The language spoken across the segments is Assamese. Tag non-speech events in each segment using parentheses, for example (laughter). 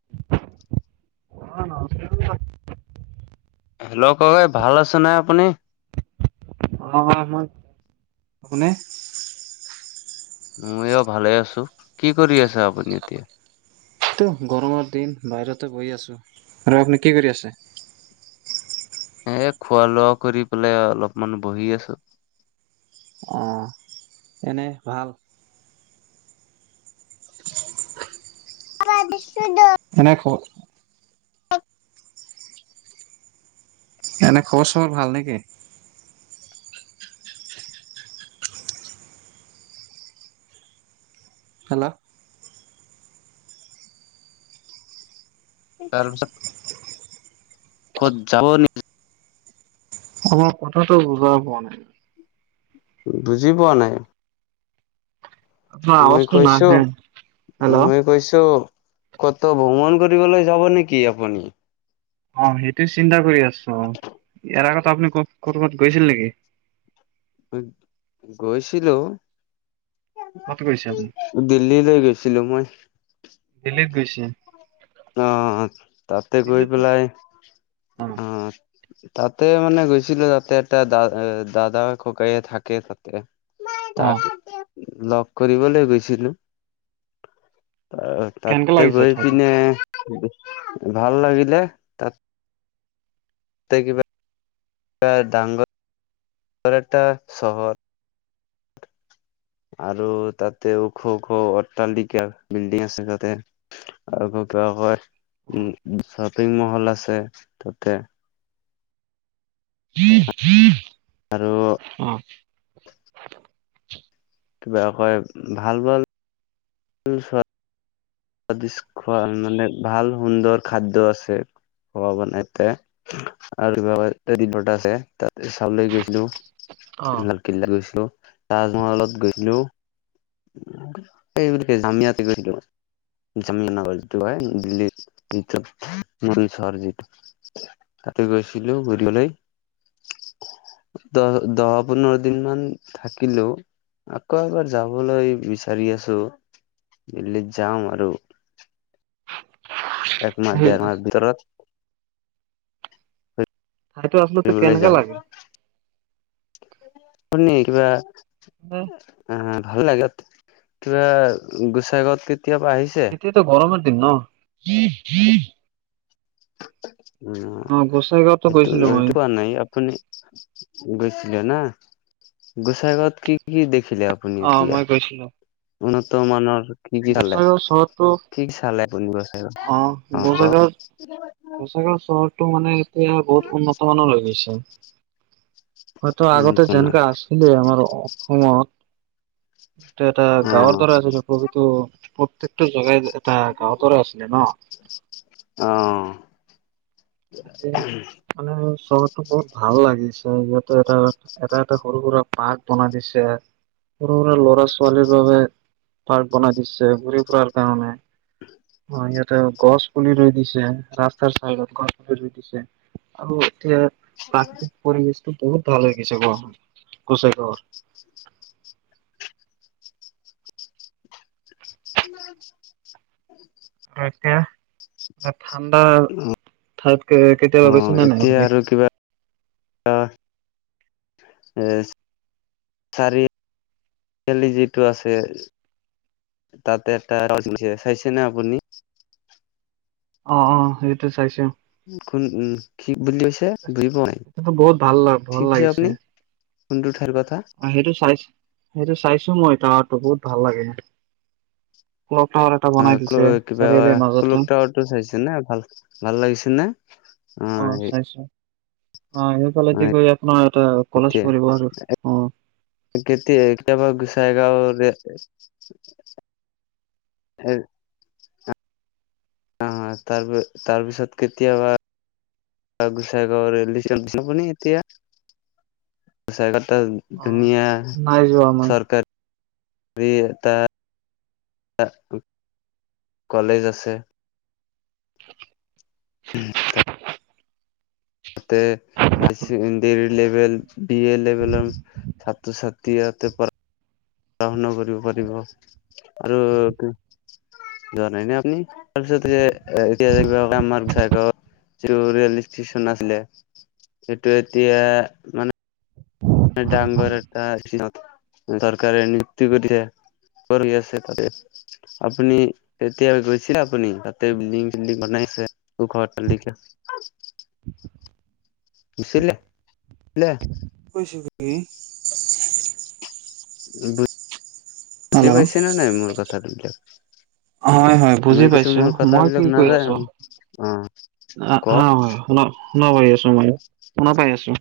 অ', নমস্কাৰ, কওক', (unintelligible) হেল্ল', ককাই ভাল আছে নে আপুনি? অ', অ', মই আপুনি? মই এয়া ভালে আছোঁ, কি কৰি আছে আপুনি এতিয়া? এইটো, গৰমৰ দিন বাহিৰতে বহি আছোঁ, আৰু আপুনি কি কৰি আছে? এ খোৱা লোৱা কৰি পেলাই অলপমান বহি আছোঁ। অ', এনে ভাল। নি দ (unintelligible) কেনেকে খবৰ? এনে খবৰ চবৰ ভাল নেকি? হেল্ল', তাৰপিছত, ক'ত যাব নেকি? আমাৰ কথাটো বুজাই হোৱা নাই'। বুজি পোৱা নাই? আপোনাৰ মই আৱাজটো কৈছোঁ, নাহে হেল্ল' মই কৈছোঁ, কত ত ভ্ৰমণ কৰিবলৈ যাব নেকি আপুনি? অ, সেইটোয়ে চিন্তা কৰি আছো। অ, ইয়াৰ আগত আপুনি ক কৰবাত গৈছিল নেকি? গৈছিলো। কত গৈছে আপুনি, দিল্লীলৈ গৈছিলো মই। দিল্লীত গৈছে? অ, তাতে গৈ দিল্লীত পেলাই অ আহ, তাতে মানে গৈছিলো তাতে এটা দা দাদা ককাই থাকে তাতে। অ তাক লগ কৰিবলে গৈছিলো। ত' কেনেকে তাতে লাগিছে গৈ ঠাইতো? পিনে ভাল লাগিলে। তাতে কিবা (unintelligible) ডাংৰ (unintelligible) ডাঙৰ এটা চহৰ। আৰু তাতে ওখ-ওখ অট্টালিকা বিল্ডিং আছে তাতে। আৰু কি বা কয় অ উম, শ্বপিং মহল আছে তাতে। জ জ (unintelligible) আৰু অ', কিবা কয় ভাল-ভাল, উ হয় (unintelligible) দিচ খোৱা মানে ভাল সুন্দৰ খাদ্য আছে। খোৱা বানাইতে আৰু এইভ বত আছে তাত চাবলে গৈছিলো। অ লালকিল্লাত গৈছিলো, তাজমহলত গৈছিলো। এইবেলি আমি ইয়াতে গৈছিলো। জামীয় নগৰ যিটো হয়। দিল্লী য'ত মুৰিন চহৰ যিটো। তাতে গৈছিলো ঘূৰিবলৈ। দহ -দহ পোন্ধৰ দিন মান থাকিলো। আকৌ এবাৰ যাবলৈ বিচাৰি আছো দিল্লীত যাম আৰু। এক মাহ সেই দেৰ মাহ ভিতৰত। ঠাইতো আচলতে ফুৰিবলৈ কেনেকে যাম লাগে? শনি কিবা। অ' অ' ভাল লাগে কিবা গোসাই গত কেতিয়াবা আহিছে। এতিয়াতো গৰমৰ দিন ন' উম অ গোসাইগাঁৱতো সেইটো- গৈছিলো মই সেইটো কোৱা নাই আপুনি। গৈছিলে না গোসাই গাঁৱত কি কি দেখিলে আপুনি অ এতিয়া। মই গৈছিলো। উন্নতমানৰ। কি কি চালে গোসাইগাঁও চহৰটো কি কি চালে আপুনি গোঁসাই গাঁৱত অ' কওক। গোসাই গাঁও চহৰটো মানে এতিয়া বহুত উন্নত মানৰ হৈ গৈছে। হয়তো উম আগতে শুনা যেনেকা আছিলে আমাৰ অসমত। এটা -এটা অ গাঁৱৰ দৰে আছিল, প্ৰতিতো প্ৰত্যেকটো জেগাই। এটা গাঁৱৰ দৰে আছিলে ন' অ মানে চহৰতটো বহুত ভাল লাগিছে, ইয়াতে এটা এটা এটা সৰু সুৰা পাৰ্ক বনাই দিছে, সৰু সুৰা ল'ৰা - ছোৱালীৰ বাবে পাৰ্ক বনাই দিছে ঘুুৰি ফুৰাৰ কাৰনে। অ' ইয়াতে গছ পুলি ৰুই দিছে ৰাস্তাৰ চাইডত গছ পুলি ৰুই দিছে। আৰু এতিয়া প্ৰাকৃতিক পৰিৱেশটো বহুত ভাল হৈ গৈছে গাঁও খনত গোসাই গাঁৱত। (inaudible) আৰু এতিয়া তাত ঠাণ্ডা। ভালকে কেতিয়াবা। গৈছে অ' নে নাই এতিয়া আপুনি আৰু কিবা। চাৰি চাৰিআলি যিটো আছে। তাতে এটা চাইছেনে আপুনি? অ' অ' সেইটো চাইছো। কোন উম, কি বুলি কৈছে বুজি পাই সেইটোতো বহুত ভাল কি ভাল কৈছে লাগিছে আপুনি? কোনটো ঠাইৰ কথা? সেইটো চাই সেইটো চাইছো মই তো বহুত ভাল লাগে। কল্ক টাৱাৰ এটা বনাই দিছে চাৰিআলিৰ মাজতে। টো চাইছে নে ভাল ভাল লাগিছে নে? অ' চাইছো, অ সেইফালেদি গৈ আপোনাৰ এটা কলেজ পঢ়িব আৰু অ'। কেতি কেতিয়াব গোসাই গাঁওৰে (inaudible) অ' তাৰ তাৰপিছত কেতিয়াবা গুচাই গাঁৱৰে (inaudible) অ ধুনীয়া নাই যোৱা মই চৰকাৰী এটা এটা কলেজ আছে। ততে high secondary level, B A লেভেলৰ ছাত্ৰ - ছাত্ৰী ইয়াতে পৰ গ্ৰহন কৰিব পাৰিব আৰু যোৱা নাই ন আপুনি তাৰপিছত এ (inaudible) যিটো ৰেল ষ্টেচন আছিলে, সেইটো এতিয়া মানে ডাঙৰ এটা চৰকাৰে নিযুক্তি কৰিছে। কৰি আছে তাতে। আপুনি এতিয়া গৈছে আপুনি তাতে বিল্ডিং - চিল্ডিং বনাই আছে। তোৰ ঘৰত পালি এতিয়া। নিছি লে কৈছো কি বুজি হেল্ল' পাইছে নে নাই মোৰ কথাটোবিলাক? হয় হয় বুজি পাইছো? মই কি শুনা কৈ যায় আছো? অ অ অ কওক হয় শুন শুন পি আছো মই শুনৰ পাই আছো।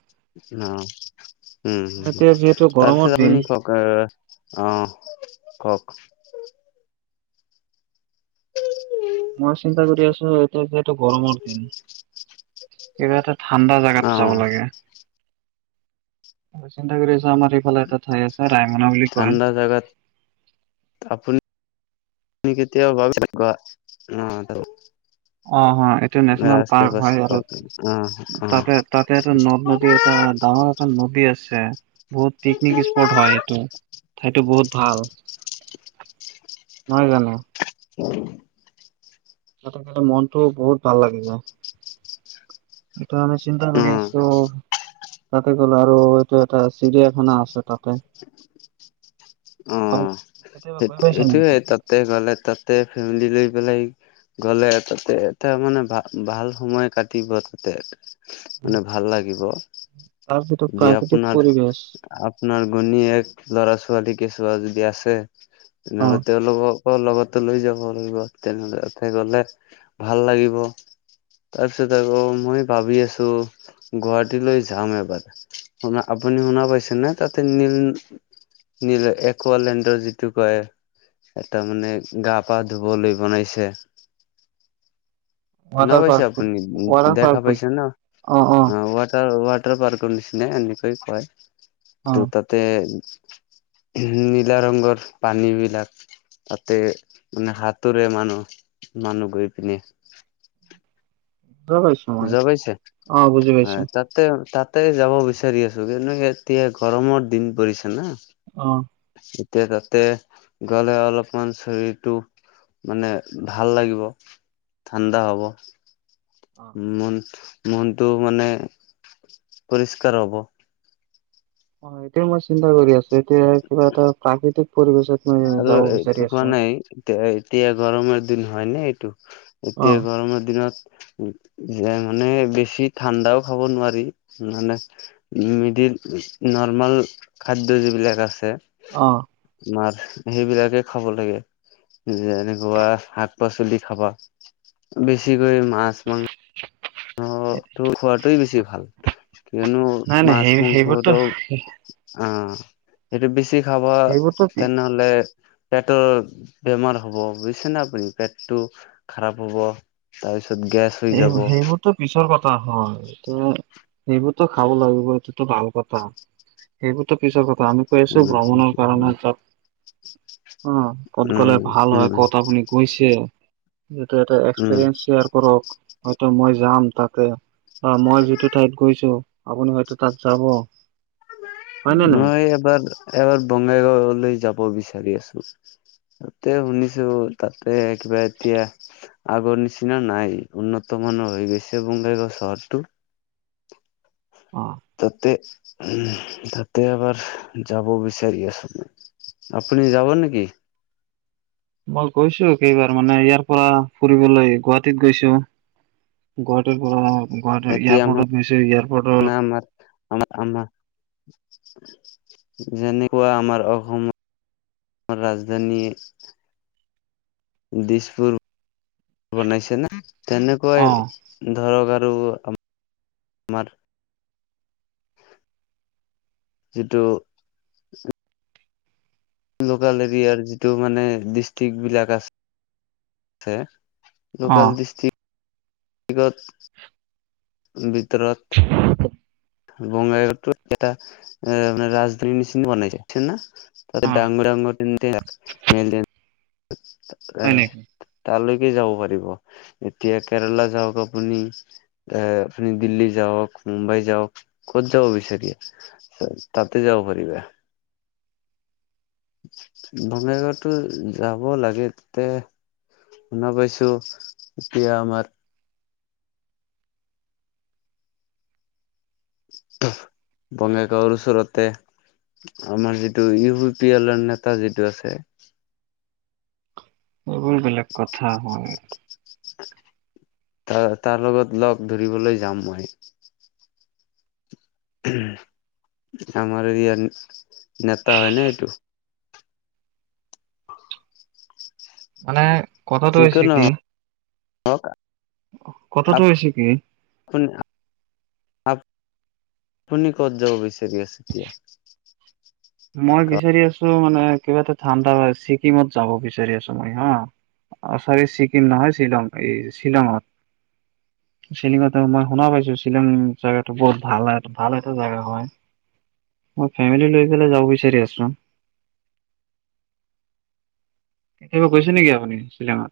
অ উম হ এতিয়া যিহেতু গৰমৰ তাৰপিছত দিন আপুনি কওক? অঁ অ কওক? মই চিন্তা কৰি আছো এতিয়া যিহেতু গৰমৰ দিন কিবা এটা ঠাণ্ডা অ জাগাত যাব লাগে। চিন্তা কৰি আছ আমাৰ এইফালে এটাত। চাই আছ ৰাই মন ' ঠাণ্ডা জাগাত আপুনি তুমি কেতিয়া ভাবিছা কোৱা, উম। অঁ অঁ এইটো নেচনেল পাৰ্ক হয় পাছত আৰু অ তাতে তাতে এটা ন ন তে এটা ডাঙৰ এটা নদী আছে, বহুত পিকনিক স্পট হয় এইটো। সেইটো বহুত ভাল নহয় জানো। (unintelligible) তাত কিন্তু মনতো বহুত ভাল লাগি যায়। এইটো আমি চিন্তা কৰি অ আছো তাতে গল আৰু এইটো এটা চিৰিয়াখানা আছে। তাত অঁ সেই সেইটোয়ে তাতে গ'লে তাতে ফেমিলি লৈ পেলাই গ'লে তাতে তাৰ মানে ভাল ভাল সময় কাটিব তাতে। মানে ভাল লাগিব, তাৰ যিটো দে প্ৰাকৃতিক আপোনাৰ পৰিৱেশ আপোনাৰ ঘৈনিয়েক, ল'ৰা - ছোৱালী কেচুৱা যদি আছে অ তেনেহ'লে তেওঁ লগ লগতো লৈ যাব লাগিব তেনেতে গলে ভাল লাগিব। তাৰ পিছত আকৌ মই ভাবি আছো গুৱাহাটীলৈ যাম এবাৰ। শুনা আপুনি শুনা পাইছে ন তাতে নীল নল একোৱালেণ্ডৰ যিটো কয়। এটা মানে গা পা ধুবলৈ বনাইছে। (inaudible) শুনা পাইছে পাৰ্ক বুলি, আপুনি ৱাটাৰ পাৰ্ক দেখা বুলি পাইছে ন অ অ ৱাটাৰ পাৰ্কৰ নিচিনা এনেকৈ কয় অ কিন্তু তাতে। নীলা ৰঙৰ পানী বিলাক। তাতে মানে হাতোৰে মানুহ মানুহ গৈ পিনে। (unintelligible) যাই পাইছে অ বুজি পাইছো তাত। তা তাতে যাব বিচাৰি আছো কিন্তু এতিয়া গৰমৰ দিন পৰিছে না। অঁ এতিয়া তাতে গ'লে অলপমান শৰীৰটো। মানে ভাল লাগিব ঠাণ্ডা হ'ব। অ মন মনটো মানে পৰিষ্কাৰ হ'ব। অ এতিয় মই চিন্তা কৰি আছো এতিয়া কিবা এটা প্ৰাকৃতিক পৰিৱেশত মই আৰু যাব এইটো বিচাৰি কোৱা আছো। নাই এতিয়া এতিয়া গৰমৰ দিন হয় নে এইটো অ এতিয়া গৰমৰ দিনত। যে মানে বেছি ঠাণ্ডাও খাব নোৱাৰি মানে। মড নৰ্মাল খাদ্য যিবিলাক আছে। অঁ মাছ, সেইবিলাকে খাব লাগে। যেনেকুৱা শাক-পাচলি খাবা বেছিকৈ মাছ, মাংস খোৱাতোৱে বেছি ভাল, কিয়নো নাই নাই মাছ সেই সেইবোৰতো মাংসটো অ, এইটো বেছি খাব সেইবোৰতো তে লে পেটৰ বেমাৰ হ'ব, বুজিছে নে আপুনি পেটটো খাৰাপ হ'ব, তাৰপিছত গেছ হৈ যাব। টো পিছৰ কথা হয়, এয়া সেইবোৰ খাব লাগিব এইটোতো ভাল কথা। সেইবোৰতো পিছৰ কথা আমি গৈ আছো উম ভ্ৰমণৰ কাৰণে তাত। অ, ক'ত গ'লে উম ভাল হয়, উম ক'ত আপুনি গৈছে। যিটো এটা উম এক্সপেৰিয়েন্স শ্বেয়াৰ কৰক হয়তো মই যাম তাতে। অ, মই যিটো ঠাইত গৈছো আপুনি হয়তো তাত যাব। হয় নে নাই মই এবাৰ-এবাৰ বঙগাইগওলৈ যাব বিচাৰি আছো। তাতে শুনিছো তাতে কিবা এতিয়া আগৰ নিচিনা নাই, উন্নত মানৰ হৈ গৈছে বঙগাইগাঁও চহৰটো। অ তাতে উম, তাতে এবাৰ যাব বিচাৰি আছো। আপুনি যাব নেকি? মই গৈছো কেইবাৰ মানে ইয়াৰ পৰা ফুৰিবলৈ গুৱাহাটীত গৈছো। গুৱাহাটীৰ পৰা গুৱাহাটীৰ এতিয়া এয়াৰপৰ্টত গৈছে, এয়াৰপৰ্টত আ আমা (unintelligible) যেনেকুৱা আমাৰ অসমৰ ৰাজধানী দিছপুৰ বনাইছে ন অ তেনেকুৱাই ধৰক আৰু আ যিটো লোকেল এৰিয়াৰ যিটো মানে ডিষ্ট্ৰিক বিলাক আছে লোকেল অ ডিষ্ট্ৰিকত ভিতৰত বংগাইগৰ এটা মানে ৰাজধানী নিচিনা বনাইছে (unintelligible) তাতে অ ডাঙৰ-ডাঙৰ হয় নেকি (unintelligible) তালৈকে যাব পাৰিব এতিয়া কেৰেলা যাওক আপুনি এ আপুনি দিল্লী যাওক, মুম্বাই যাওক। ক'ত যাব বিচাৰে, তাতে যাব পাৰিবা। বঙাইগাওতো যাব লাগে তেয়া শুনা পাইছো এতিয়া আমাৰ বঙাইগাঁওৰ ওচৰতে আমাৰ যিটো ইউ পি এলৰ নেতা যিটো আছে। এইবোৰ বেলেগ কথা শ তাৰ-তাৰ লগত লগ ধৰিবলৈ যাম মই। আমাৰ এইৰিয়া নেতা হয় নে এইটো। মানে কথাটো হৈছে যিকোনো হওক কি-কথাটো হৈছে কি? আপ আপুনি কত যাব বিচাৰি আছিলে (unintelligible) মই বিচাৰি আছো, মানে কিবা এটা ঠাণ্ডা ছিকিমত যাব বিচাৰি আছো মই হা। অ, চৰি ছিকিম নহয় শ্বিলং এই শ্বিলঙত। শ্বিলিঙত মই শুনা পাইছো শ্বিলিং জেগাটো বহুত ভাল-ভাল এটা জেগা হয়। মই ফেমিলি লৈ পেলাই যাব বিচাৰি আছো। কেতিয়াবা গৈছে নেকি আপুনি শ্বিলঙত।